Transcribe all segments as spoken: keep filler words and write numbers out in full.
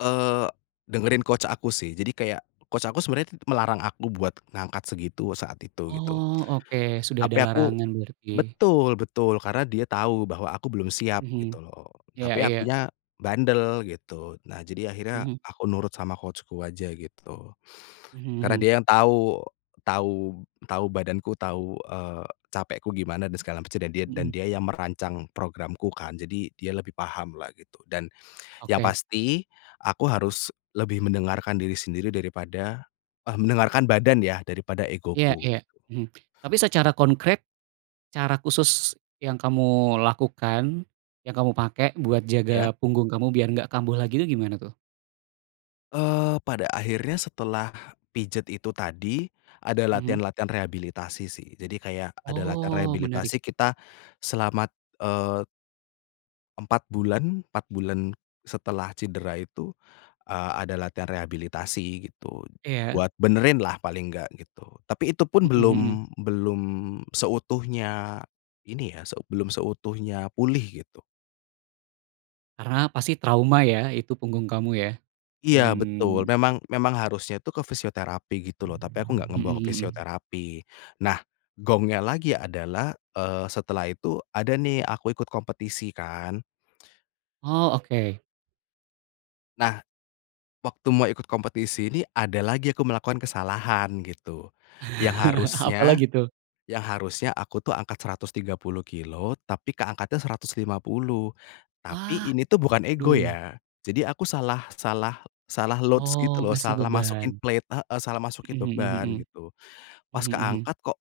Eee, dengerin coach aku sih, jadi kayak coach aku sebenarnya melarang aku buat ngangkat segitu saat itu, gitu. Oh, oke, sudah ada Tapi aku larangan berarti. betul betul, karena dia tahu bahwa aku belum siap, Mhm, gitu loh. iya Tapi iya. akunya bandel gitu, nah, jadi akhirnya Mhm. aku nurut sama coach-ku aja, gitu. Mhm Karena mhm. dia yang tahu tahu tahu badanku tahu, eee, capekku gimana dan segala macam, dan dia dan Mhm. dia yang merancang programku kan, jadi dia lebih pahamlah gitu, dan yang Oke. pasti aku harus lebih mendengarkan diri sendiri daripada eh, mendengarkan badan ya, daripada Iya egoku. iya, mhm. Tapi secara konkret, cara khusus yang kamu lakukan, yang kamu pakai buat Iya. jaga punggung kamu biar nggak kambuh lagi itu gimana tuh? Eee, pada akhirnya setelah pijet itu tadi, ada Mhm. latihan-latihan rehabilitasi sih, jadi kayak ada latihan Oh, menarik. rehabilitasi kita selamat, eee empat bulan empat bulan setelah cedera itu, eee, ada latihan rehabilitasi gitu, Iya. buat benerinlah paling enggak, gitu. Tapi itu pun Mhm belum mhm. belum seutuhnya ini ya, seu belum seutuhnya pulih, gitu. Karena pasti trauma ya, itu punggung kamu ya dan Iya, betul, memang memang harusnya itu ke fisioterapi gitu loh, tapi aku enggak Mhm ngebawa ke mhm. fisioterapi. Nah, gongnya lagi adalah, eee, setelah itu ada nih aku ikut kompetisi kan. Oh, oke. Nah, waktu mau ikut kompetisi ini ada lagi aku melakukan kesalahan gitu, yang harusnya, Apalagi tuh? yang harusnya aku tuh angkat seratus tiga puluh kilo tapi keangkatnya seratus lima puluh, tapi Wah, ini tuh bukan ego aduh. ya, jadi aku salah salah salah loads, gitu Oh, loh, ngasih salah masukin beban. plate heeh, salah masukin Mhm mhm beban, mhm. gitu. Pas Mhm mhm. keangkat, "Kok,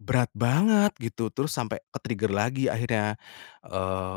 berat banget", gitu, terus sampai ke-trigger lagi akhirnya, eee